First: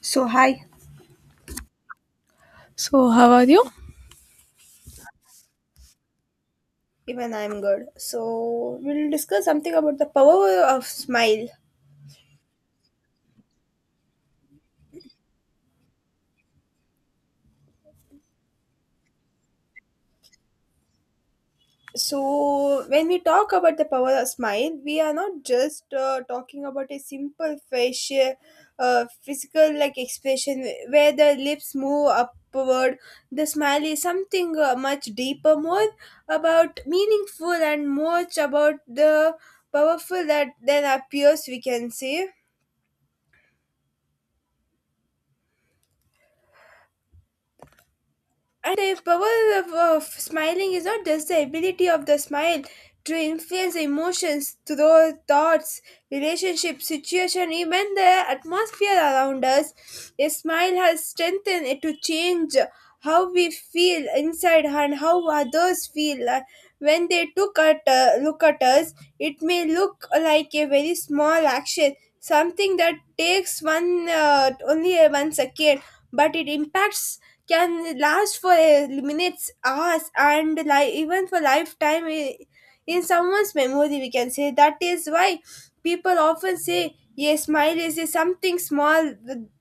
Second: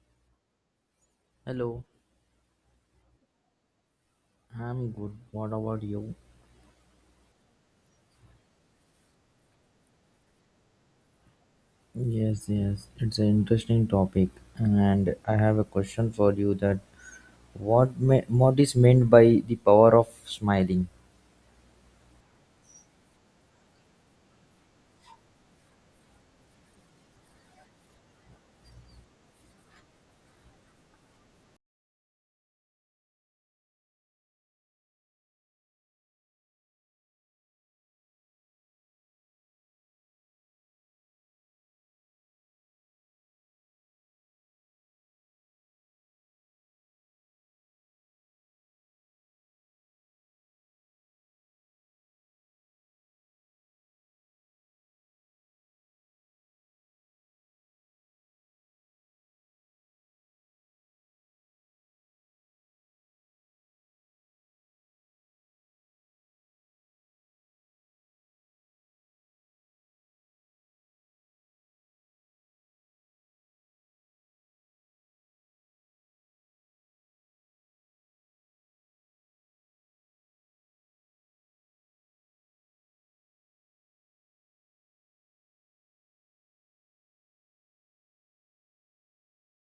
So, hi. Hello, So, how are you? I'm good. What about you? Even I'm good. So, we'll discuss something about the power of smile. Yes, it's an interesting topic, and I have a question for you that what is meant by the power of smiling? So, when we talk about the power of smile, we are not just talking about a simple facial, physical like expression where the lips move upward. The smile is something much deeper, more about meaningful and much about the powerful that then appears, we can say. And the power of smiling is not just the ability of the smile to influence emotions, through thoughts, relationships, situation, even the atmosphere around us. A smile has strengthened it to change how we feel inside and how others feel. When they took at, look at us, it may look like a very small action, something that takes one only a 1 second, but it impacts can last for minutes, hours, and even for lifetime in someone's memory. We can say that is why people often say a smile is a something small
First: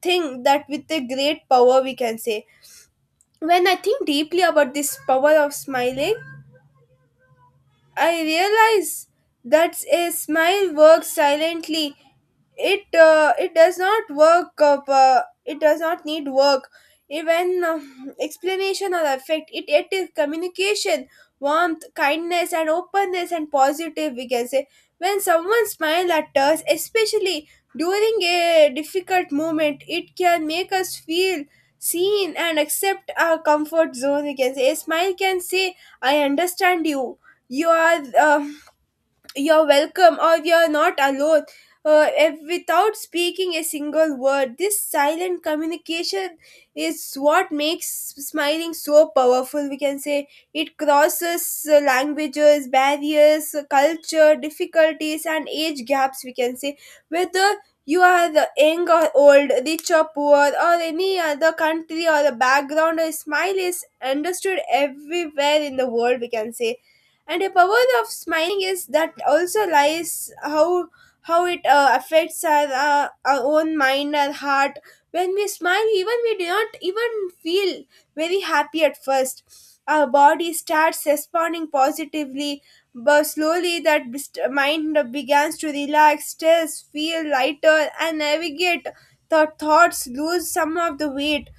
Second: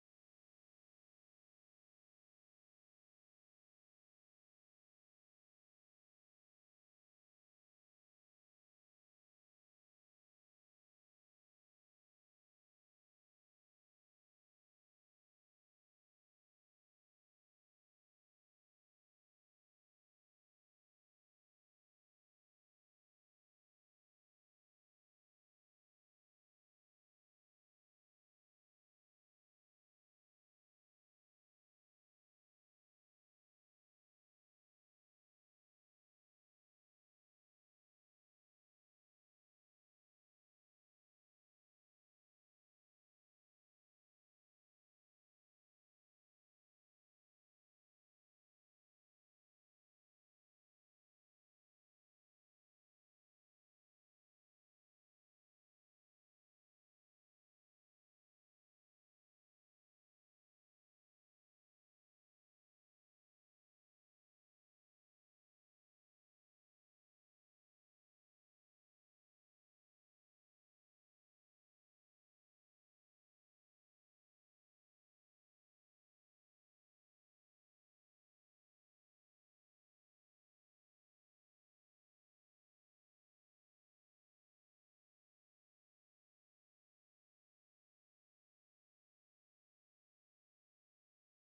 thing that with a great power we can say. When I think deeply about this power of smiling, I realize that a smile works silently. It does not work up. It does not need work, even explanation or effect. It is communication, warmth, kindness, and openness and positive. We can say when someone smiles at us, especially during a difficult moment, it can make us feel seen and accept our comfort zone. We can say a smile can say, "I understand you. You are you're welcome or you're not alone." Without speaking a single word, this silent communication is what makes smiling so powerful, we can say. It crosses languages barriers, culture difficulties, and age gaps, we can say. Whether you are the young or old, rich or poor, or any other country or a background, a smile is understood everywhere in the world, we can say. And the power of smiling is that also lies how it affects our own mind and heart. When we smile, even we do not even feel very happy at first, our body starts responding positively, but slowly that mind begins to relax stress, feel lighter, and navigate the thoughts, lose some of the weight.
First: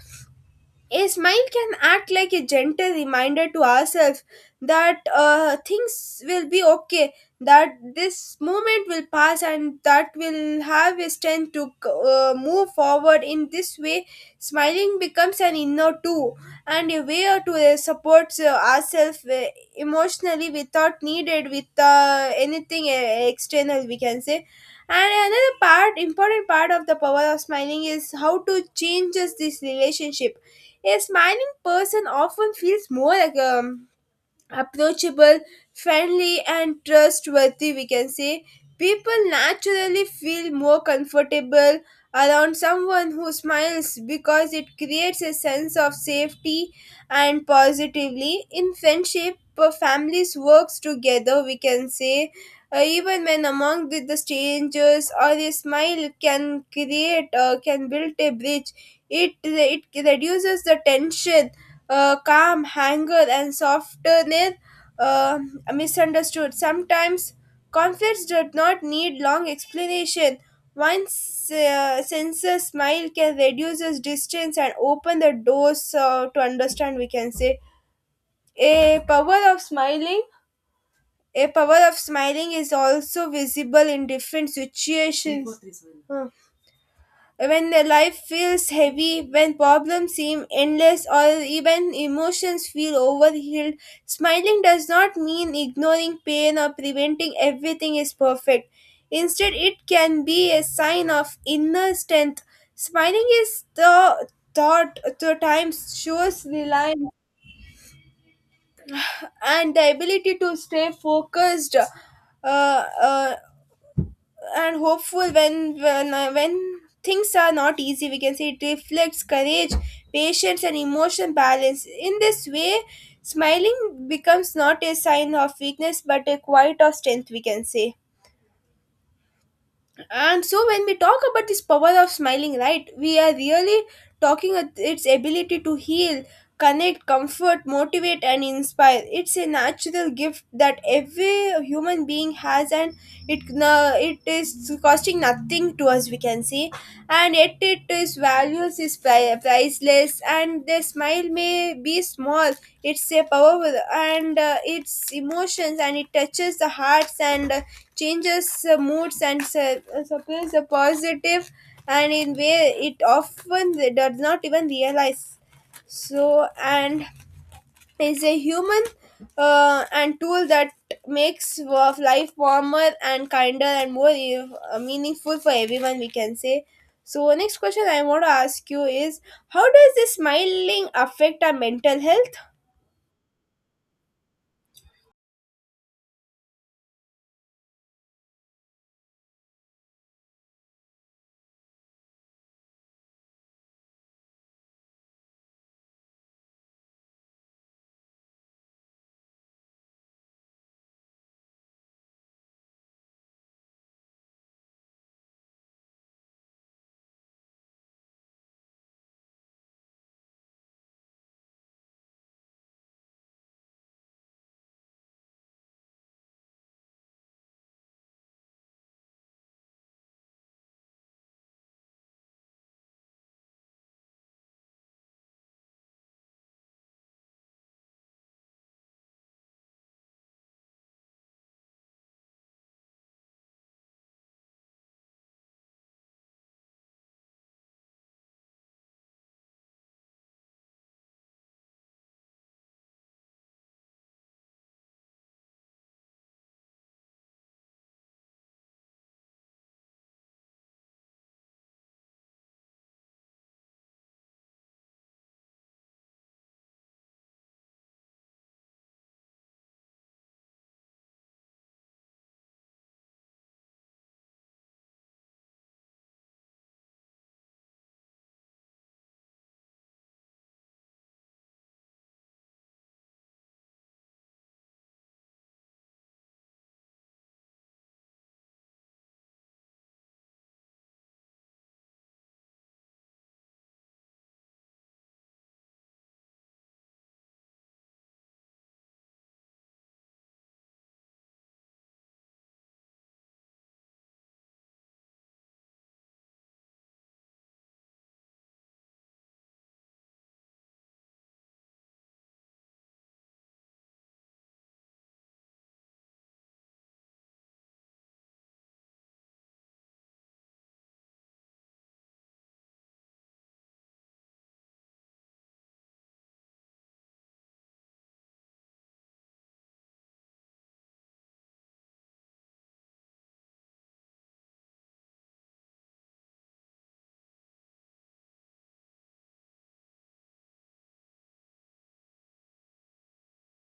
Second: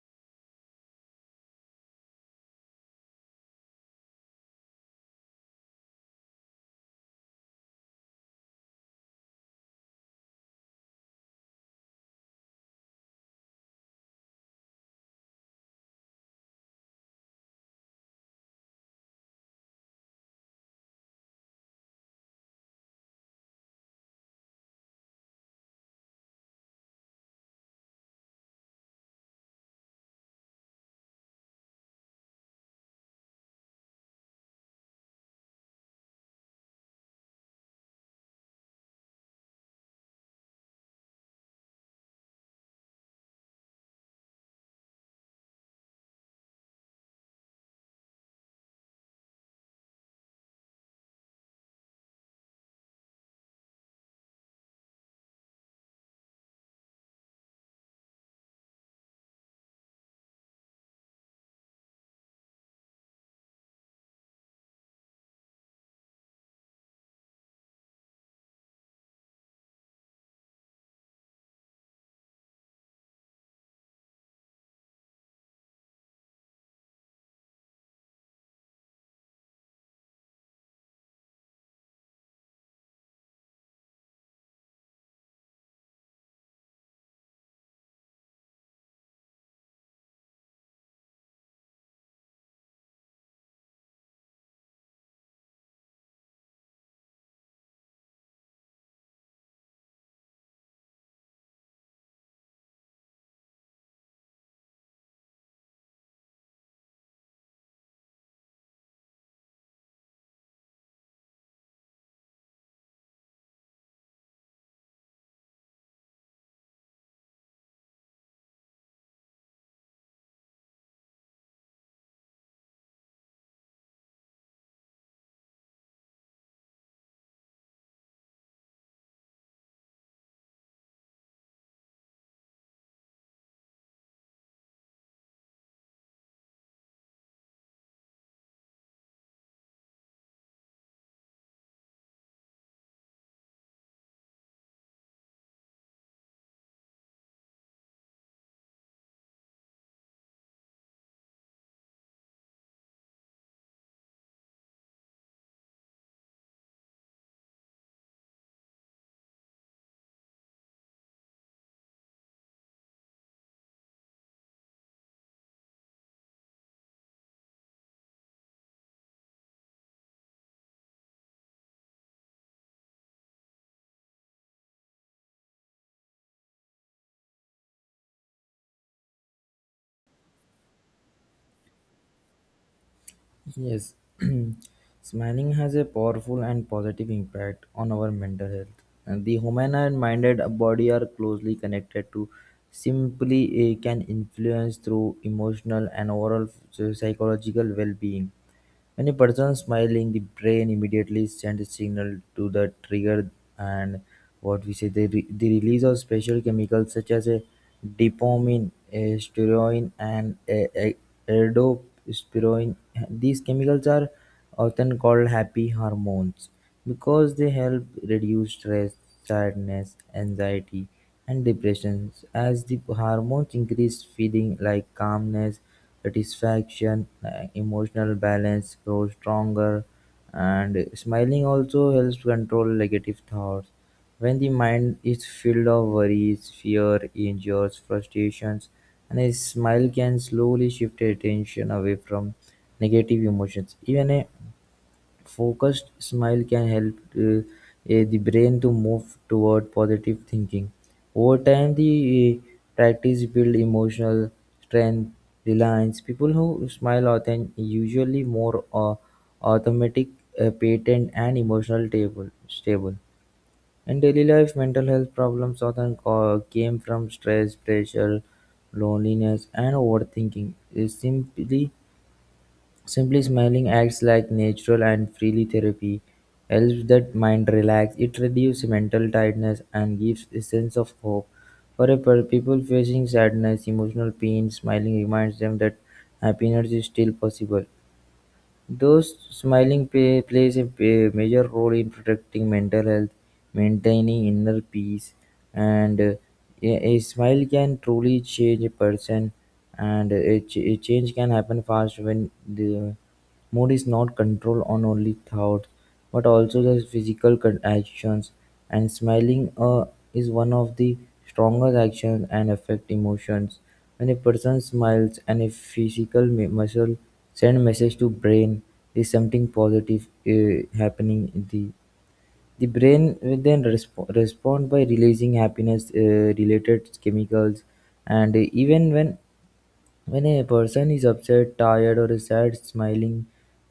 A smile can act like a gentle reminder to ourselves that things will be okay, that this moment will pass, and that will have a strength to move forward. In this way, smiling becomes an inner tool and a way to support ourselves emotionally without needed with anything external, we can say. And another part, important part of the power of smiling is how to changes this relationship. A smiling person often feels more um, approachable, friendly, and trustworthy, we can say. People naturally feel more comfortable around someone who smiles because it creates a sense of safety and positively. In friendship, families works together, we can say. Even when among the strangers, or a smile can create can build a bridge. It reduces the tension, calm, anger, and softness, uh, misunderstood. Sometimes conflicts do not need long explanation. One sincere smile can reduce this distance and open the doors to understand, we can say. A power of smiling. A power of smiling is also visible in different situations. When the life feels heavy, when problems seem endless, or even emotions feel overhealed, smiling does not mean ignoring pain or preventing everything is perfect. Instead, it can be a sign of inner strength. Smiling is the thought to times shows reliance and the ability to stay focused uh, uh, and hopeful when when things are not easy, we can say. It reflects courage, patience, and emotion balance. In this way, smiling becomes not a sign of weakness but a quiet of strength, we can say. And so when we talk about this power of smiling, right, we are really talking at its ability to heal, connect, comfort, motivate and inspire. It's a natural gift that every human being has, and it is costing nothing to us, we can say. And yet it is values is priceless, and their smile may be small, it's a powerful, and it's emotions, and it touches the hearts and changes moods and supplies a positive, and in way it often does not even realize. So and is a human and tool that makes of life warmer and kinder and more meaningful for everyone, we can say. So, next question I want to ask you is, how does this smiling affect our mental health? Yes, smiling has a powerful and positive impact on our mental health. And the human and minded body are closely connected to simply can influence through emotional and overall psychological well-being. When a person smiling, the brain immediately sends a signal to the trigger and what we say, the release of special chemicals such as a dopamine, a steroid and a erdospiroin. These chemicals are often called happy hormones, because they help reduce stress, sadness, anxiety, and depression. As the hormones increase, feeling like calmness, satisfaction, emotional balance grows stronger, and smiling also helps control negative thoughts when the mind is filled of worries, fear, injuries, frustrations, and a smile can slowly shift attention away from negative emotions. Even a focused smile can help the brain to move toward positive thinking. Over time, the eh, practice build emotional strength, reliance. People who smile often usually more automatic, patent, and emotional table, stable. In daily life, mental health problems often came from stress, pressure, loneliness, and overthinking. Simply, smiling acts like natural and freely therapy helps that mind relax. It reduces mental tightness and gives a sense of hope. For people facing sadness, emotional pain, smiling reminds them that happiness is still possible. Those plays a major role in protecting mental health, maintaining inner peace, and a smile can truly change a person. And a change can happen fast when the mood is not controlled on only thoughts, but also the physical actions. And smiling is one of the strongest actions and affect emotions. When a person smiles and a physical muscle send message to brain, "This something positive happening in the brain will then respond by releasing happiness-related chemicals, and even when a person is upset, tired, or sad, smiling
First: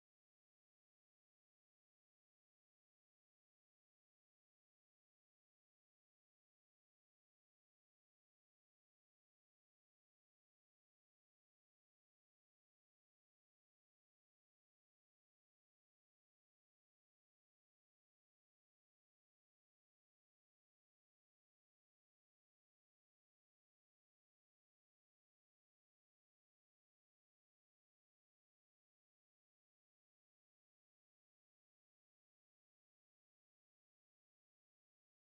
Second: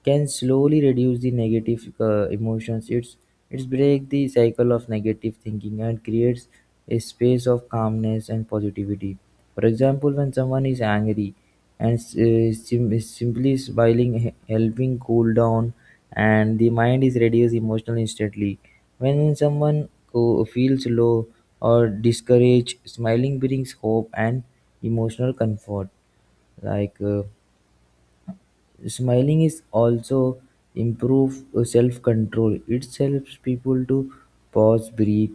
can slowly reduce the negative emotions. It's break the cycle of negative thinking and creates a space of calmness and positivity. For example, when someone is angry and is simply smiling, helping cool down, and the mind is reduced emotionally instantly. When someone who feels low or discouraged, smiling brings hope and emotional comfort like smiling is also improve self-control. It helps people to pause, breathe,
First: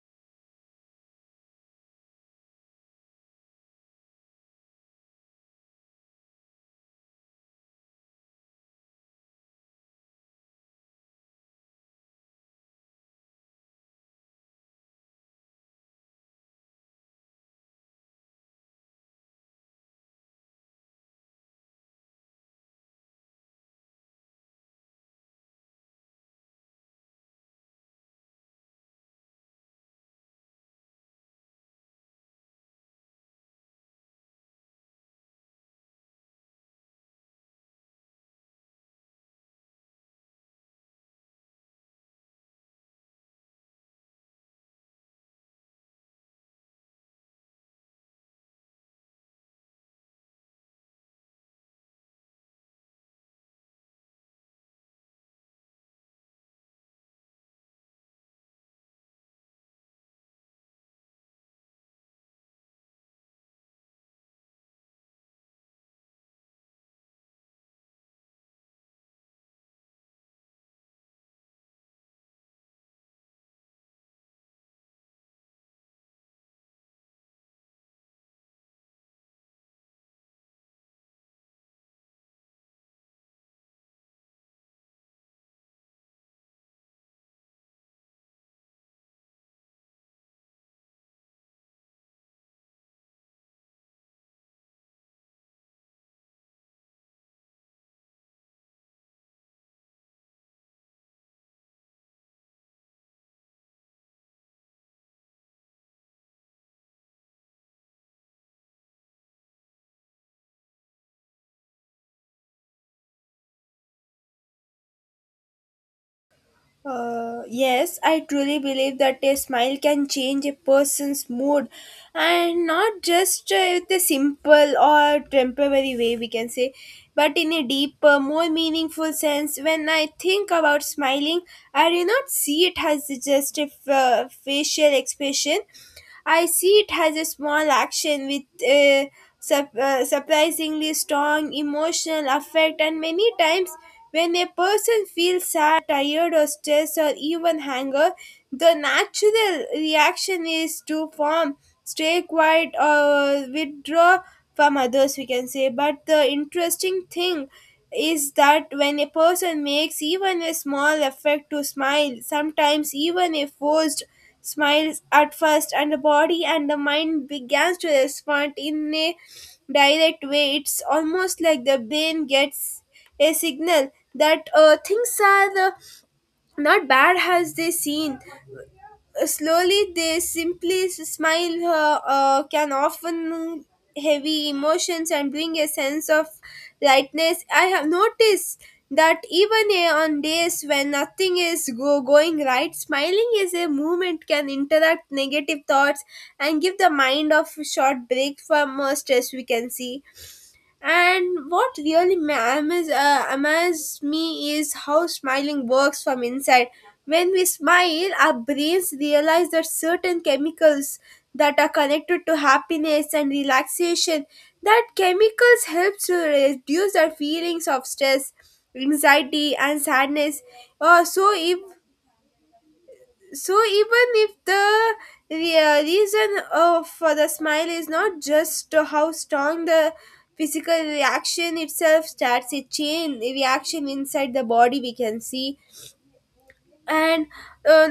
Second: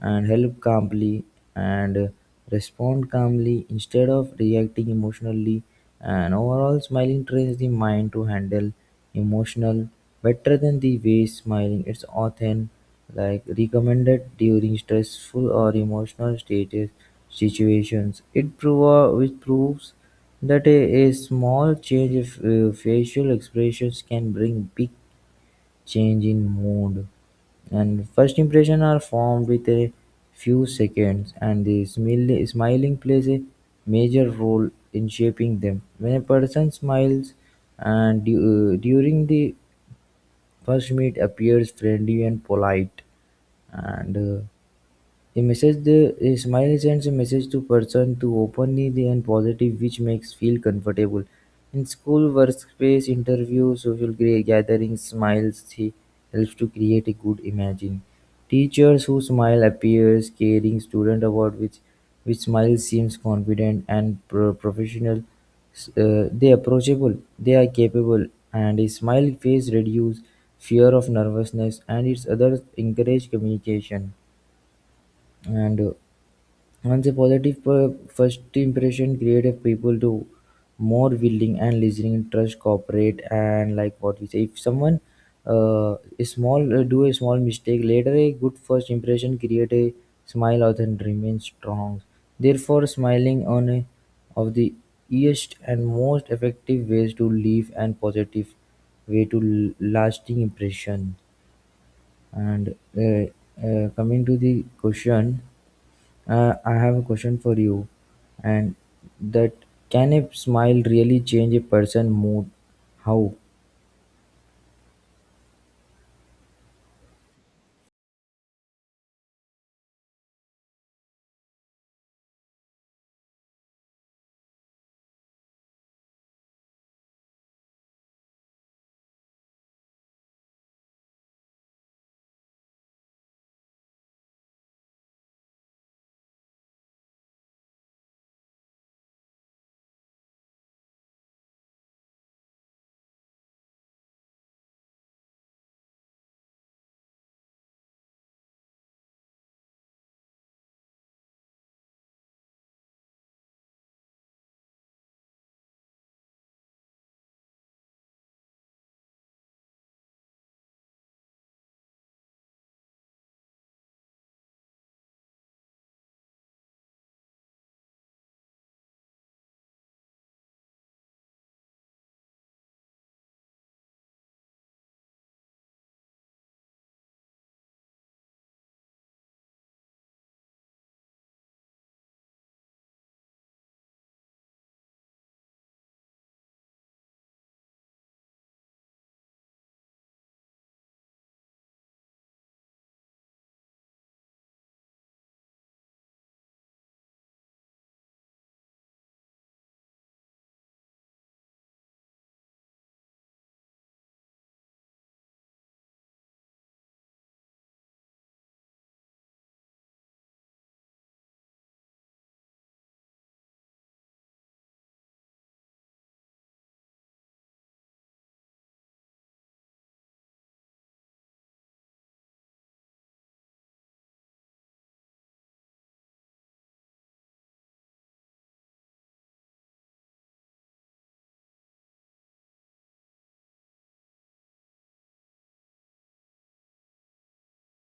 and help calmly and respond calmly instead of reacting emotionally. And overall, smiling trains the mind to handle emotional better than the way smiling. It's often like recommended during stressful or emotional status situations. Which proves that a small change in facial expressions can bring big change in mood. And first impression are formed with a few seconds, and the smiling plays a major role in shaping them. When a person smiles, and during the first meet appears friendly and polite, and a smile sends a message to person to openly the and positive which makes feel comfortable. In school, workspace, interview, social gatherings, smiles he helps to create a good imagine. Teachers who smile appears caring student about which smile seems confident and professional. They approachable, they are capable, and a smile face reduce fear of nervousness and its others encourage communication, and once a positive first impression creative people do more willing and listening trust cooperate, and like what we say if someone is small do a small mistake later. A good first impression create a smile or then remain strong. Therefore, smiling on a of the easiest and most effective ways to leave and positive way to lasting impression, and coming to the question, I have a question for you, and that can a smile really change a person mood? How? Yes, I truly believe that a smile can change a person's mood and not just with a simple or temporary way, we can say, but in a deeper, more meaningful sense. When I think about smiling, I do not see it as just a facial expression. I see it has a small action with a surprisingly strong emotional effect, and many times when a person feels sad, tired, or stressed, or even hunger, the natural reaction is to form, stay quiet, or withdraw from others, we can say. But the interesting thing is that when a person makes even a small effort to smile, sometimes even a forced smiles at first, and the body and the mind begins to respond in a direct way. It's almost like the brain gets a signal that things are not bad as they seem. Slowly they simply smile, can often heavy emotions and bring a sense of lightness. I have noticed that even on days when nothing is going right, smiling is a movement can interact negative thoughts and give the mind of a short break from stress, we can see. And what really amazes me is how smiling works from inside. When we smile, our brains realize that certain chemicals that are connected to happiness and relaxation, that chemicals help to reduce our feelings of stress, anxiety, and sadness. So if even if the reason of for the smile is not just how strong, the physical reaction itself starts a chain reaction inside the body, we can see. And uh,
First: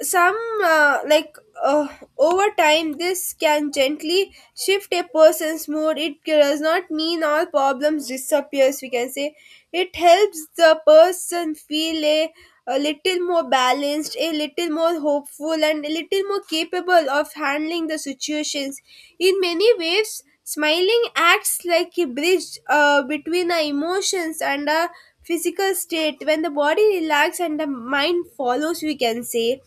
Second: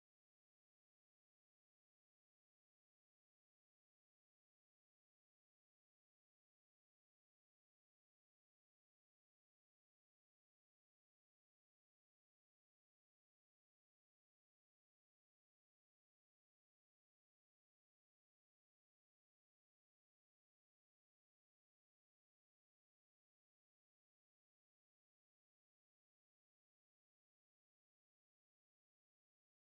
some, uh, like uh, over time this can gently shift a person's mood. It does not mean all problems disappears, we can say. It helps the person feel a little more balanced, a little more hopeful, and a little more capable of handling the situations. In many ways smiling acts like a bridge between our emotions and our physical state, when the body relaxes and the mind follows, we can say.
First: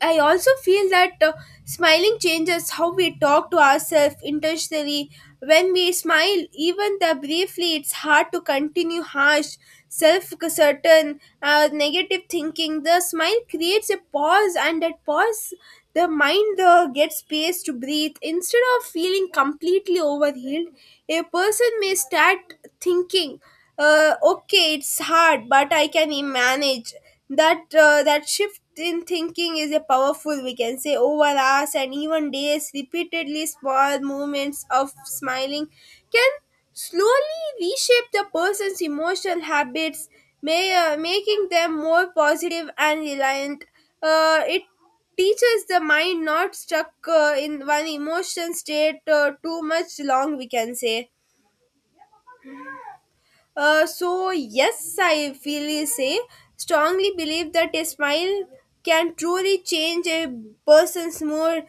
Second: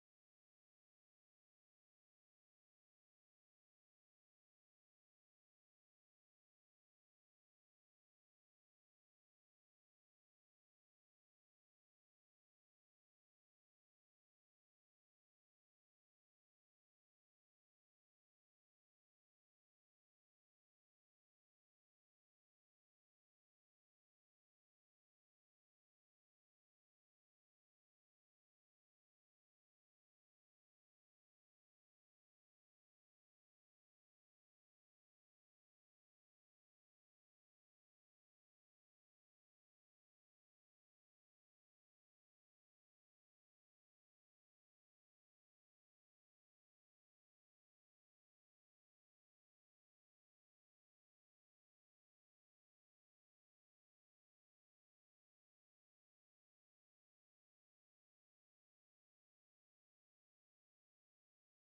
I also feel that smiling changes how we talk to ourselves intentionally. When we smile, even the briefly, it's hard to continue harsh, self-certain, negative thinking. The smile creates a pause, and that pause, the mind gets space to breathe. Instead of feeling completely overhealed, a person may start thinking, "Okay, it's hard, but I can manage." That shift in thinking is a powerful, we can say. Over hours and even days repeatedly, small moments of smiling can slowly reshape the person's emotional habits, may, making them more positive and reliant. It teaches the mind not stuck in one emotion state too much long, we can say. So yes, I feel say strongly believe that a smile can truly change a person's mood.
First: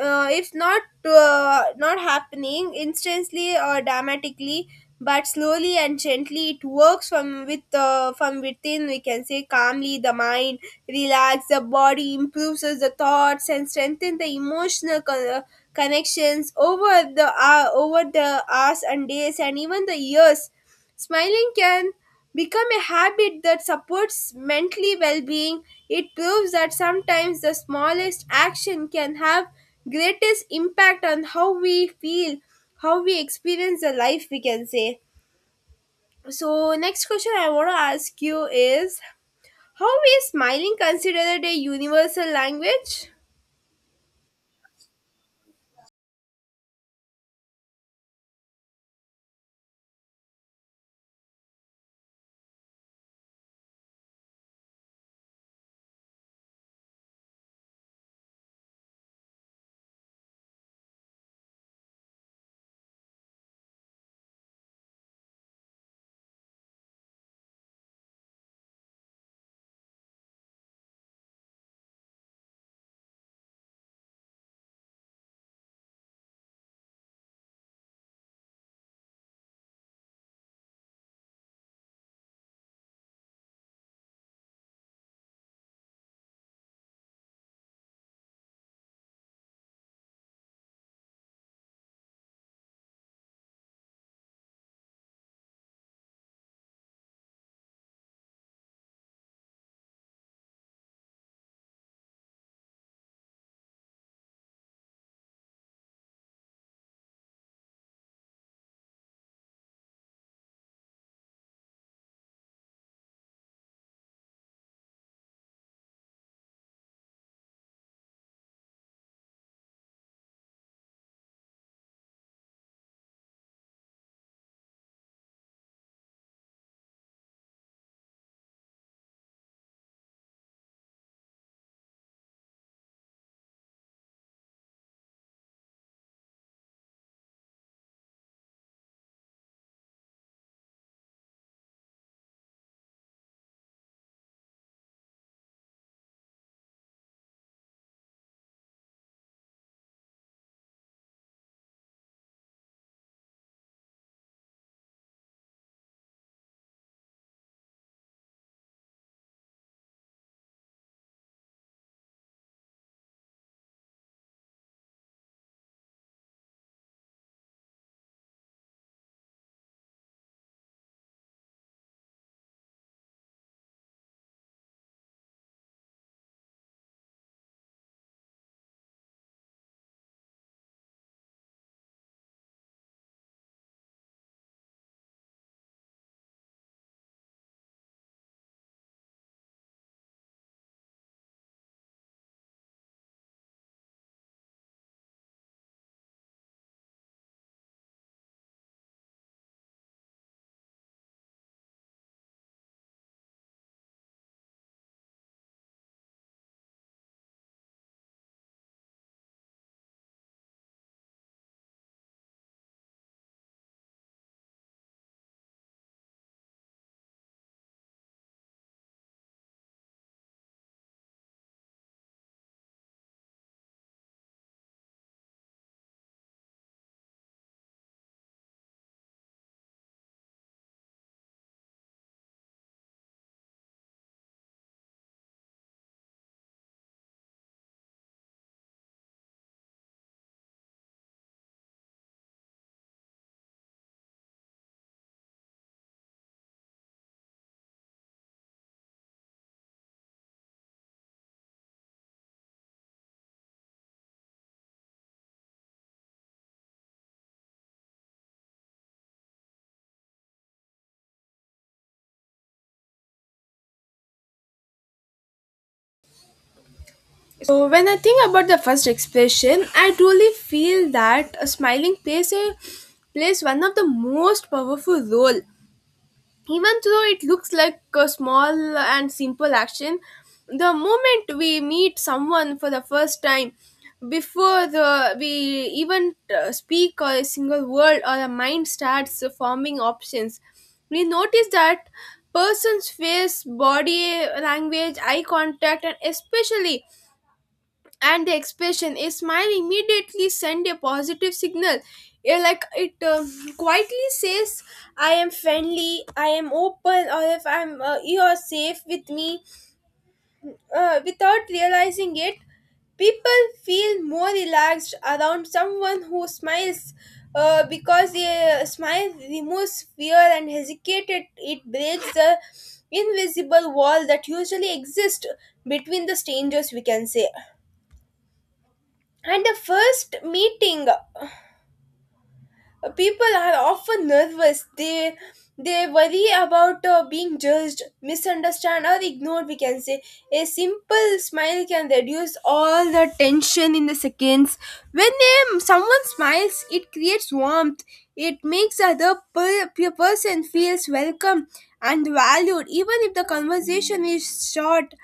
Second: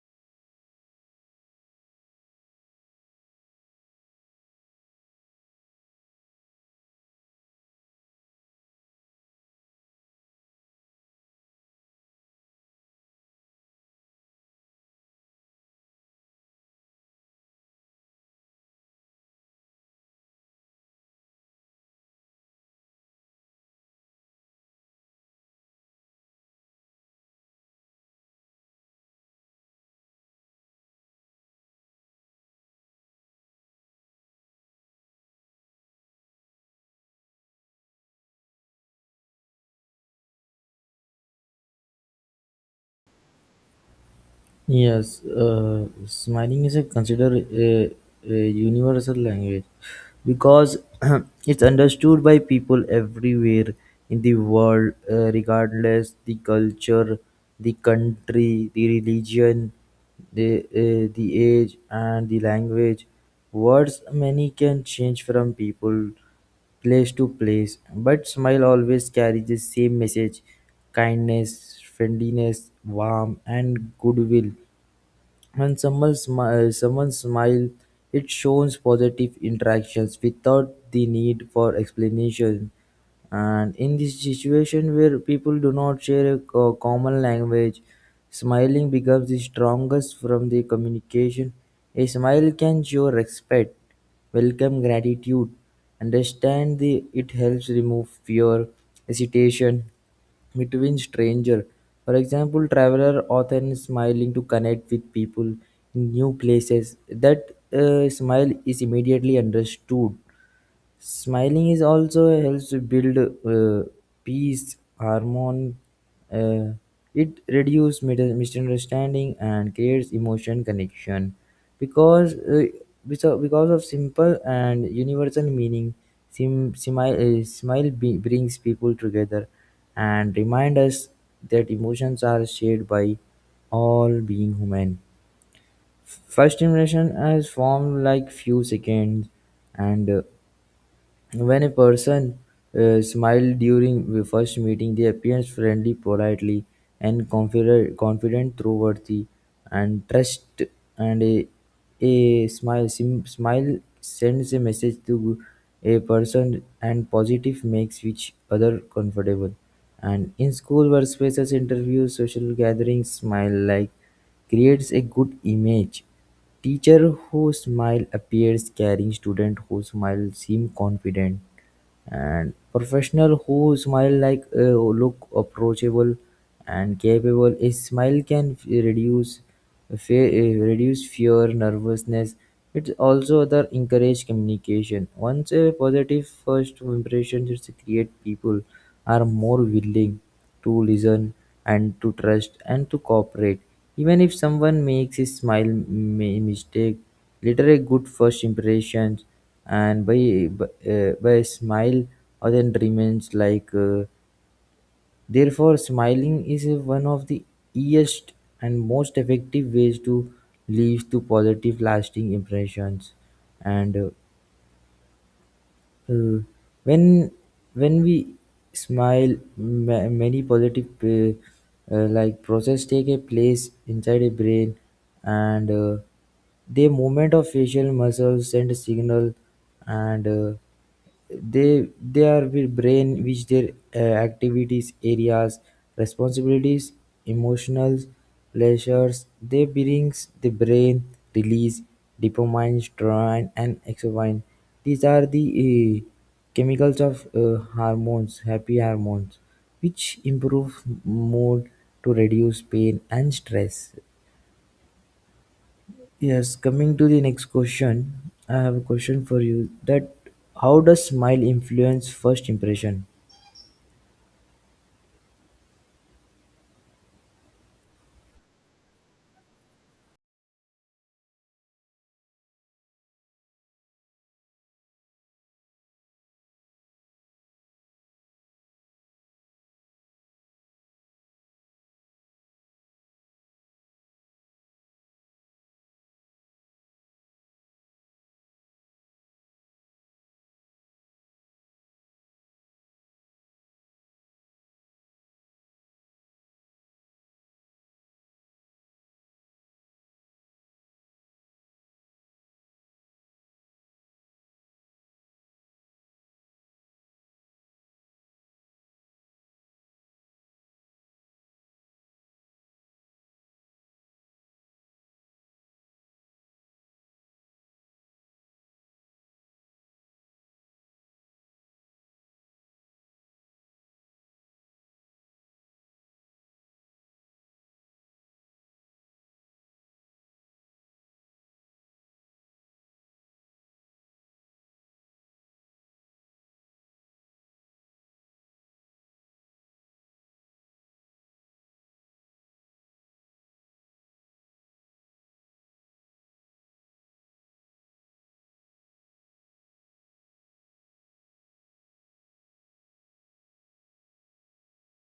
It's not not happening instantly or dramatically, but slowly and gently it works from within. We can say calmly the mind, relax the body, improves the thoughts, and strengthen the emotional connections over the hours and days and even the years. Smiling can become a habit that supports mentally well being. It proves that sometimes the smallest action can have greatest impact on how we feel, how we experience the life, we can say. So, next question I want to ask you is, how is smiling considered a universal language? Yes, smiling is a considered a universal language because it's understood by people everywhere in the world, regardless the culture, the country, the religion, the age, and the language. Words many can change from people place to place, but smile always carries the same message: kindness, friendliness, warmth, and goodwill. When someone smiles, it shows positive interactions without the need for explanation. And in this situation where people do not share a common language, smiling becomes the strongest from the communication. A smile can show respect, welcome gratitude, understand. The it helps remove fear, hesitation, between stranger. For example, traveler often smiling to connect with people in new places. That smile is immediately understood. Smiling is also helps to build peace, harmony. Uh, it reduces misunderstanding and creates emotion connection because because of simple and universal meaning. Brings people together and remind us that emotions are shared by all being human. First impression is formed like few seconds, and when a person smiles during the first meeting, they appear friendly, politely, and confident, trustworthy, and trust. And smile sends a message to a person, and positive makes each other comfortable. And in school workspaces, interviews, social gatherings, smile like creates a good image. Teacher who smile appears caring, student who smile seem confident, and professional, who smile like look approachable and capable. A smile can reduce fear, nervousness. It also other encourage communication. Once a positive first impression is create, people are more willing to listen and to trust and to cooperate. Even if someone makes a smile mistake, later a good first impression and by a smile or remains like therefore smiling is one of the easiest and most effective ways to leave to positive lasting impressions, and uh, when when we smile, many positive like process take a place inside a brain, and the movement of facial muscles send a signal, and they are with brain which their activities, areas, responsibilities, emotionals, pleasures. They brings the brain release dopamine, serotonin, and exocrine. These are the chemicals of hormones, happy hormones, which improve mood to reduce pain and stress. Yes, coming to the next question, I have a question for you that how does smile influence first impression? So, when I think about the first expression, I truly feel that a smiling plays one of the most powerful role, even though it looks like a small and simple action. The moment we meet someone for the first time, before the we even speak or a single word, our mind starts forming options. We notice that person's face, body language, eye contact, and especially and the expression. A smile immediately send a positive signal. Yeah, it quietly says, I am friendly, I am open, or if I'm you are safe with me. Without realizing it, people feel more relaxed around someone who smiles, because a smile removes fear and hesitate. It breaks the invisible wall that usually exists between the strangers, we can say. At the first meeting, people are often nervous. They worry about being judged, misunderstood, or ignored, we can say. A simple smile can reduce all the tension in the seconds. When someone smiles, it creates warmth. It makes the other person feels welcome and valued. Even if the conversation is short,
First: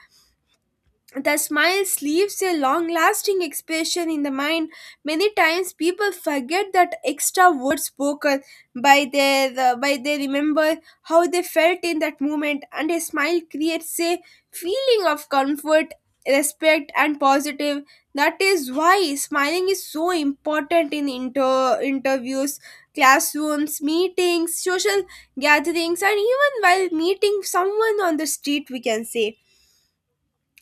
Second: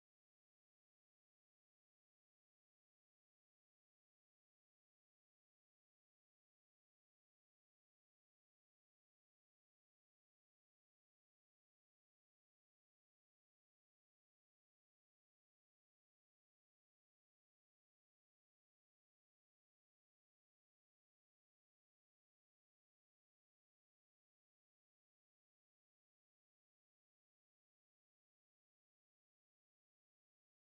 the smile leaves a long lasting expression in the mind. Many times people forget that extra words spoken by their by they remember how they felt in that moment, and a smile creates a feeling of comfort, respect, and positive. That is why smiling is so important in interviews, classrooms, meetings, social gatherings, and even while meeting someone on the street, we can say.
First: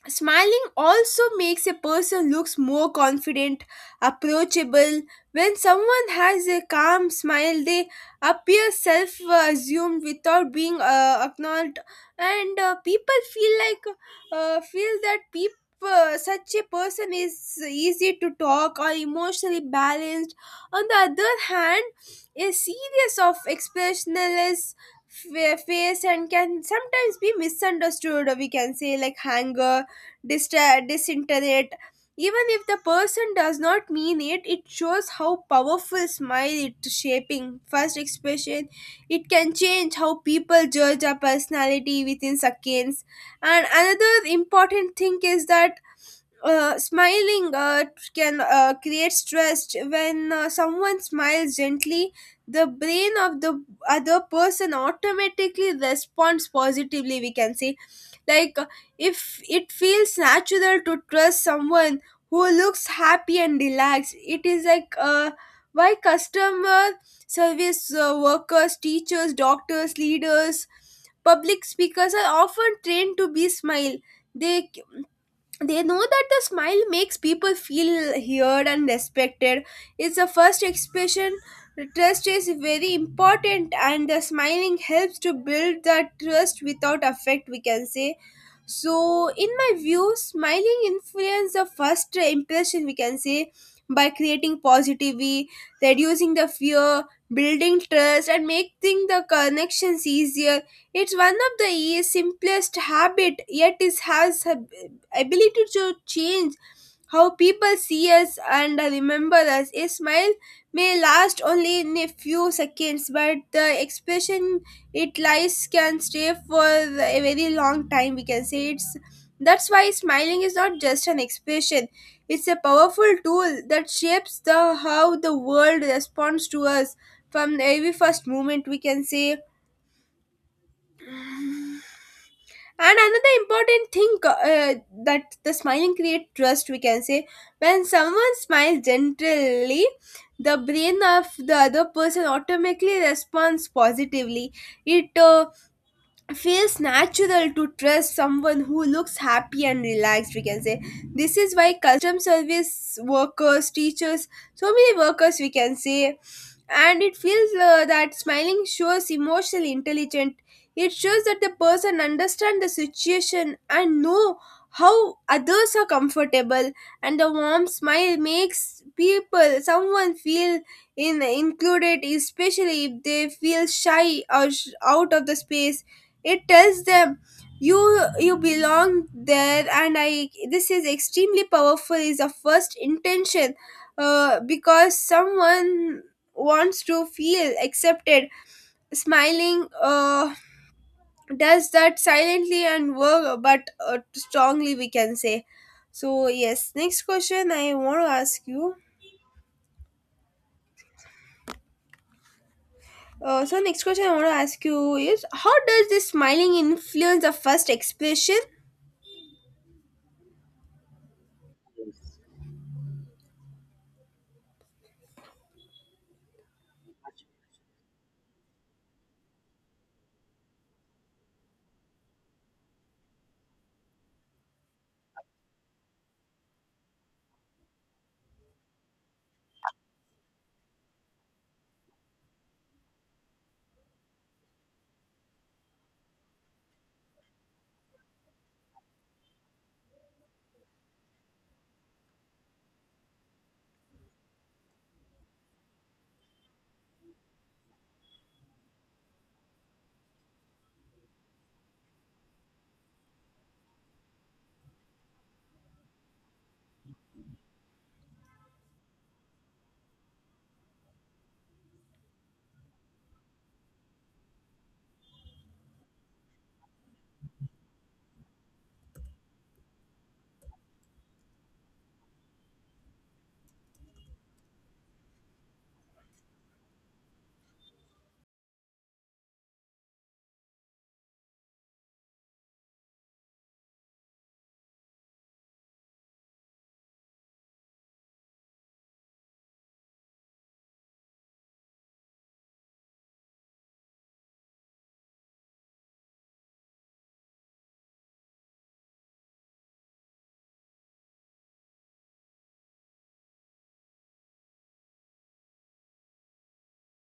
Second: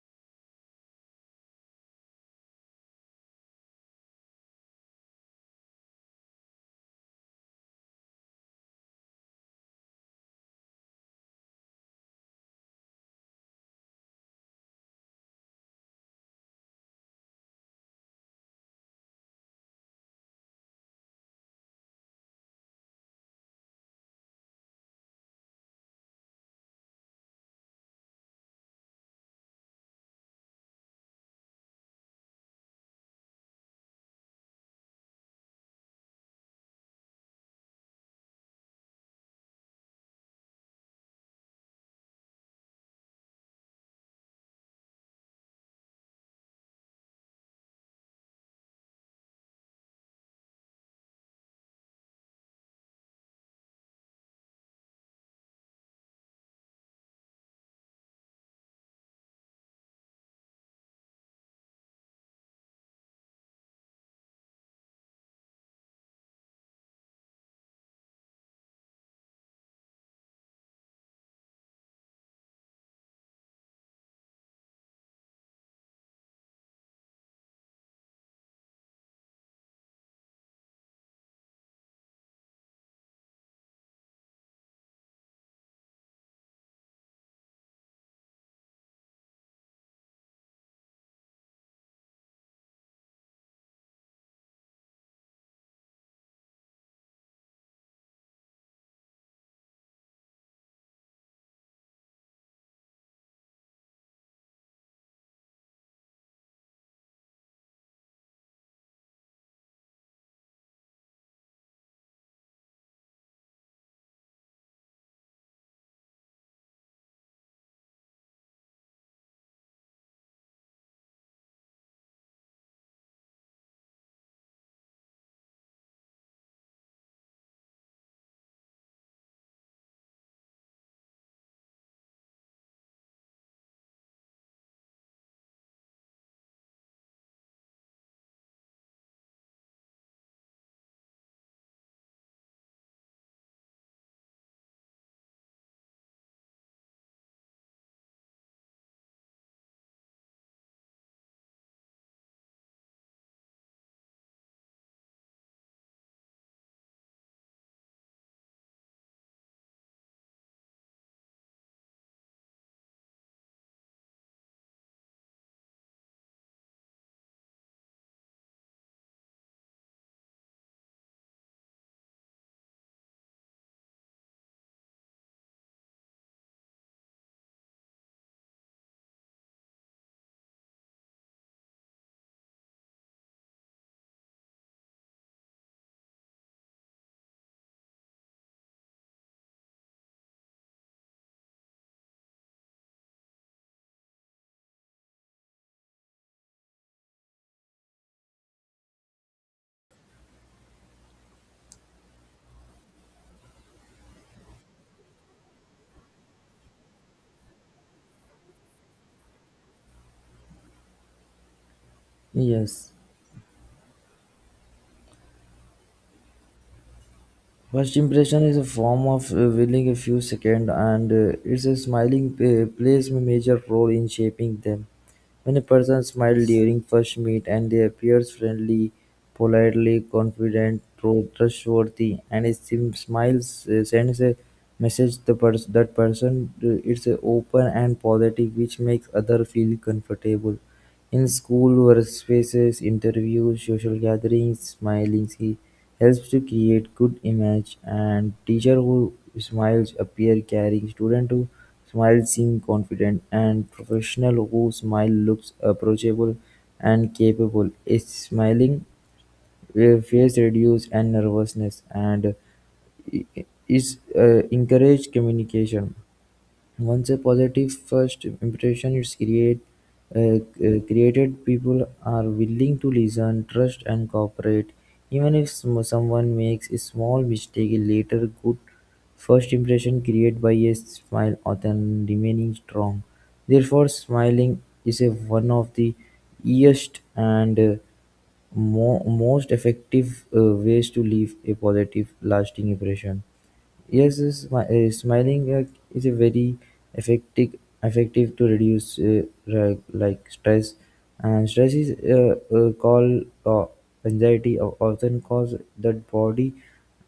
Smiling also makes a person looks more confident, approachable. When someone has a calm smile, they appear self-assumed without being acknowledged, and people feel that people such a person is easy to talk or emotionally balanced. On the other hand, a series of expressionless face and can sometimes be misunderstood. We can say like anger, disintegrate. Even if the person does not mean it, it shows how powerful smile it shaping first expression. It can change how people judge a personality within seconds. And another important thing is that smiling can create stress. When someone smiles gently, the brain of the other person automatically responds positively, we can say, like, uh, if it feels natural to trust someone who looks happy and relaxed. It is why customer service workers, teachers, doctors, leaders, public speakers are often trained to be smile. They they know that the smile makes people feel heard and respected. It's the first expression. Trust is very important, and the smiling helps to build that trust without affect, we can say. So, in my view, smiling influence the first impression, we can say, by creating positivity, reducing the fear, building trust, and making the connections easier. It's one of the simplest habit, yet it has ability to change how people see us and remember us. A smile may last only in a few seconds, but the expression it lies can stay for a very long time, we can say. It's that's why smiling is not just an expression. It's a powerful tool that shapes the how the world responds to us from the very first moment, we can say. And another important thing, that the smiling create trust, we can say. When someone smiles gently, the brain of the other person automatically responds positively. It feels natural to trust someone who looks happy and relaxed, we can say. This is why custom service workers, teachers, so many workers, we can say. And it feels that smiling shows emotional intelligence. It shows that the person understands the situation and know how others are comfortable. And the warm smile makes people someone feel in included, especially if they feel shy or out of the space. It tells them, you you belong there. And I this is extremely powerful is the first intention, because someone wants to feel accepted. Smiling does that silently and work but strongly, we can say. So yes next question I want to ask you So next question I want to ask you is how does this smiling influence the first expression. Yes. First impression is a form of willing a few seconds, and it's a smiling plays a major role in shaping them. When a person smiles during first meet and they appears friendly, politely, confident, trustworthy, and it seems smiles sends a message that person it's a open and positive, which makes other feel comfortable. In school workspaces, interviews, social gatherings, smiling helps to create good image, and teacher who smiles appear caring, student who smiles seem confident and professional who smile looks approachable and capable. Is smiling face reduce and nervousness and is encourage communication. Once a positive first impression is created, people are willing to listen, trust, and cooperate. Even if someone makes a small mistake, a later good first impression created by a smile or then remaining strong. Therefore, smiling is one of the easiest and most effective ways to leave a positive, lasting impression. Smiling is a very effective effective to reduce re- like stress, and stress is called anxiety often cause that body,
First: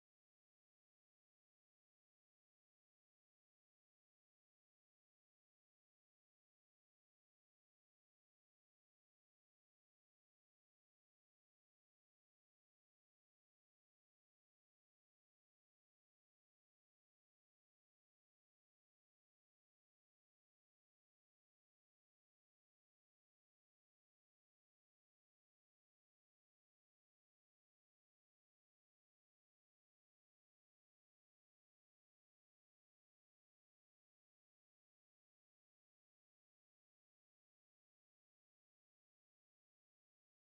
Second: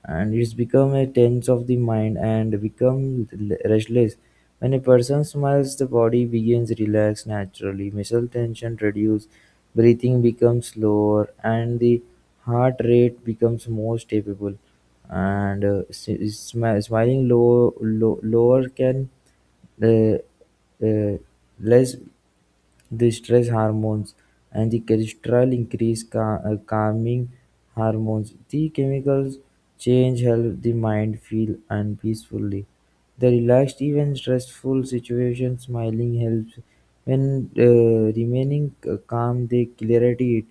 and it's become a tense of the mind and become restless. When a person smiles, the body begins relax naturally, muscle tension reduce, breathing becomes slower, and the heart rate becomes more stable, and smiling lower can uh, uh, less the stress hormones and the cholesterol increase calming hormones. The chemicals change help the mind feel and peacefully. The relaxed, even stressful situation, smiling helps. When remaining calm, the clarity it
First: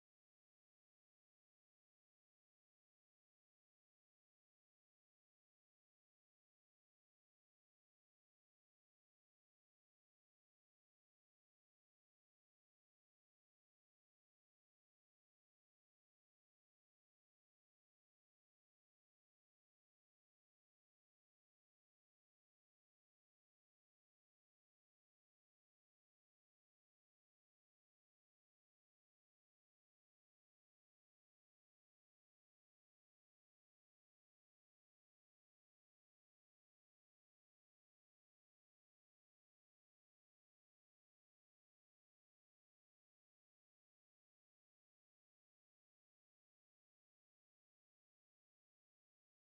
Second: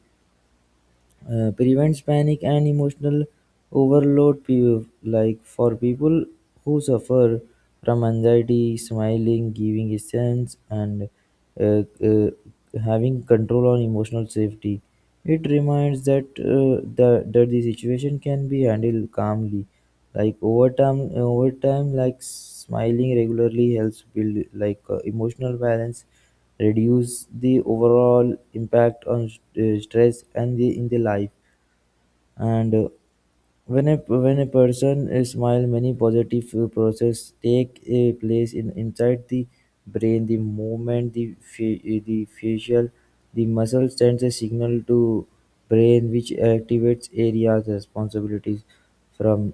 prevents panic and emotional overload like for people who suffer from anxiety smiling giving a sense, and uh, uh, having control on emotional safety. It reminds that that the situation can be handled calmly. Like over time like smiling regularly helps build like emotional balance, reduce the overall impact on stress and the in the life, and when a person smile, many positive process take a place in inside the brain, the movement the facial the muscle sends a signal to brain which activates areas from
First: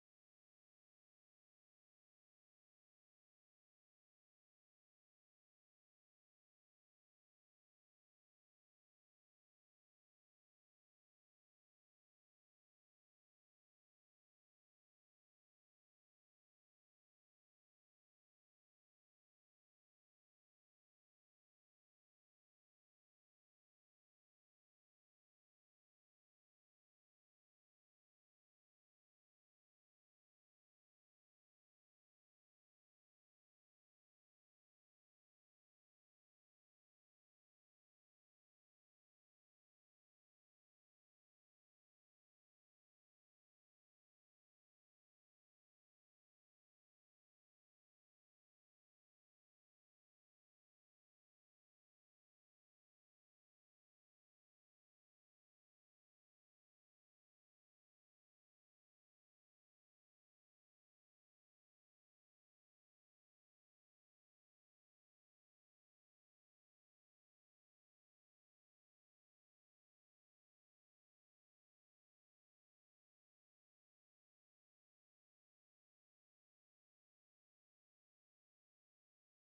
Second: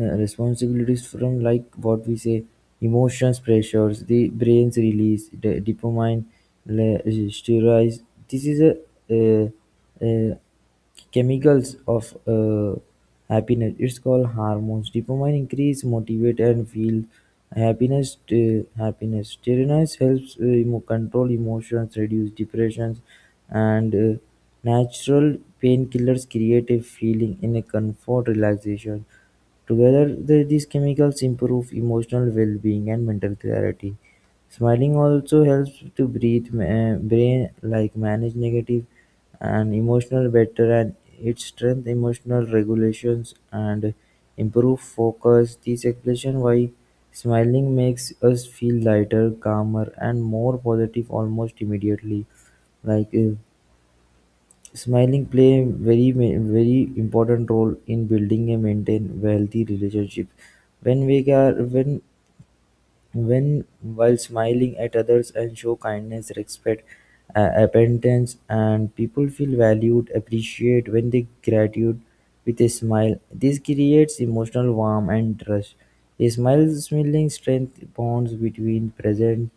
responsibilities from like what we say emotions pressures. The brain's release the dopamine, le- steroids. this is a, uh uh Chemicals of happiness, it's called hormones. Dopamine increase motivate and feel happiness, happiness steroids helps control emotions, reduce depressions, and natural painkillers create a feeling in a comfort relaxation. Together, these chemicals improve emotional well-being and mental clarity. Smiling also helps to breathe brain like manage negative and emotional better, and it strengthens emotional regulations and improve focus. This explanation why smiling makes us feel lighter, calmer and more positive almost immediately. Like smiling play a very very important role in building and maintain healthy relationship. When we are when while smiling at others and show kindness, respect, abundance, and people feel valued, appreciate when they gratitude with a smile. This creates emotional warmth and trust. A smile, smiling strength bonds between present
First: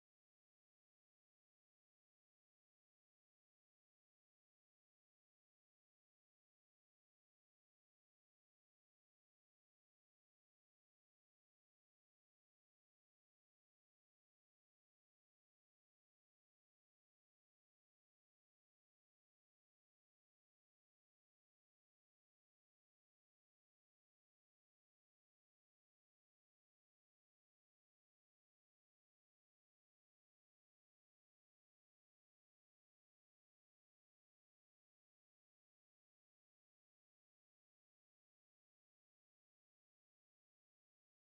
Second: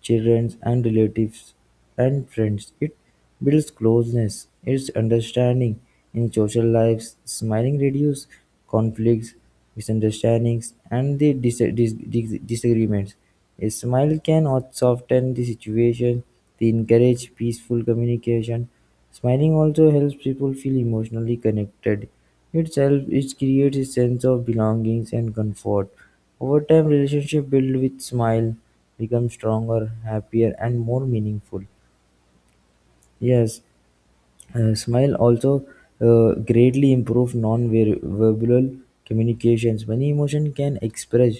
children and relatives and friends. It builds closeness, it's understanding in social lives. Smiling reduces conflicts, misunderstandings, and the disagreements. A smile can also soften the situation, they encourage peaceful communication. Smiling also helps people feel emotionally connected. Itself, it creates a sense of belonging and comfort. Over time, relationship built with smile become stronger, happier, and more meaningful. Yes, smile also greatly improve non-verbal communications. Many emotion can express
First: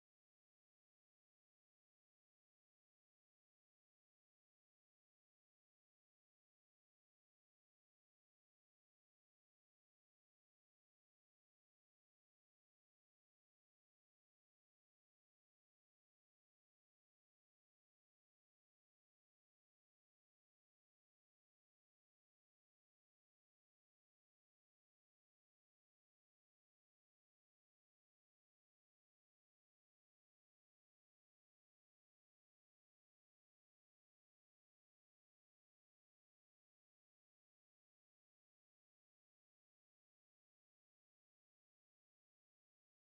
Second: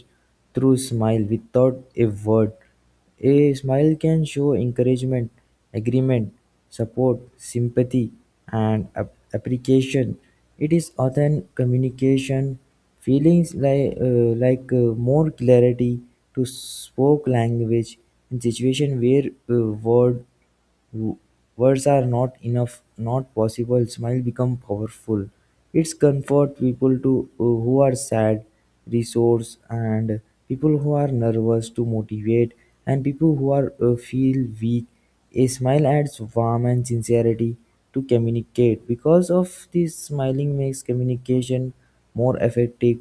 through smile without a word. A smile can show encouragement, agreement, support, sympathy, and appreciation. It is often communication feelings like more clarity to spoke language in situation where W- words are not enough, not possible. Smile become powerful. It's comfort people to who are sad, resource, and people who are nervous to motivate, and people who are feel weak. A smile adds warmth and sincerity to communicate. Because of this, smiling makes communication more effective,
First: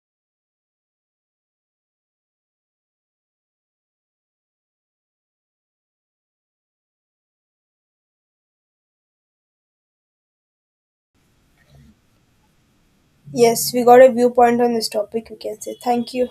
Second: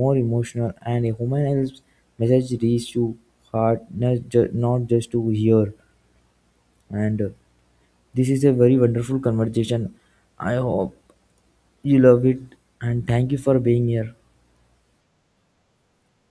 more emotional, and a human helps message reach to heart, not just to hear and. This is a very wonderful conversation. I hope you love it and thank you for Yes, we being got a here. viewpoint on this topic, we can say. Thank you.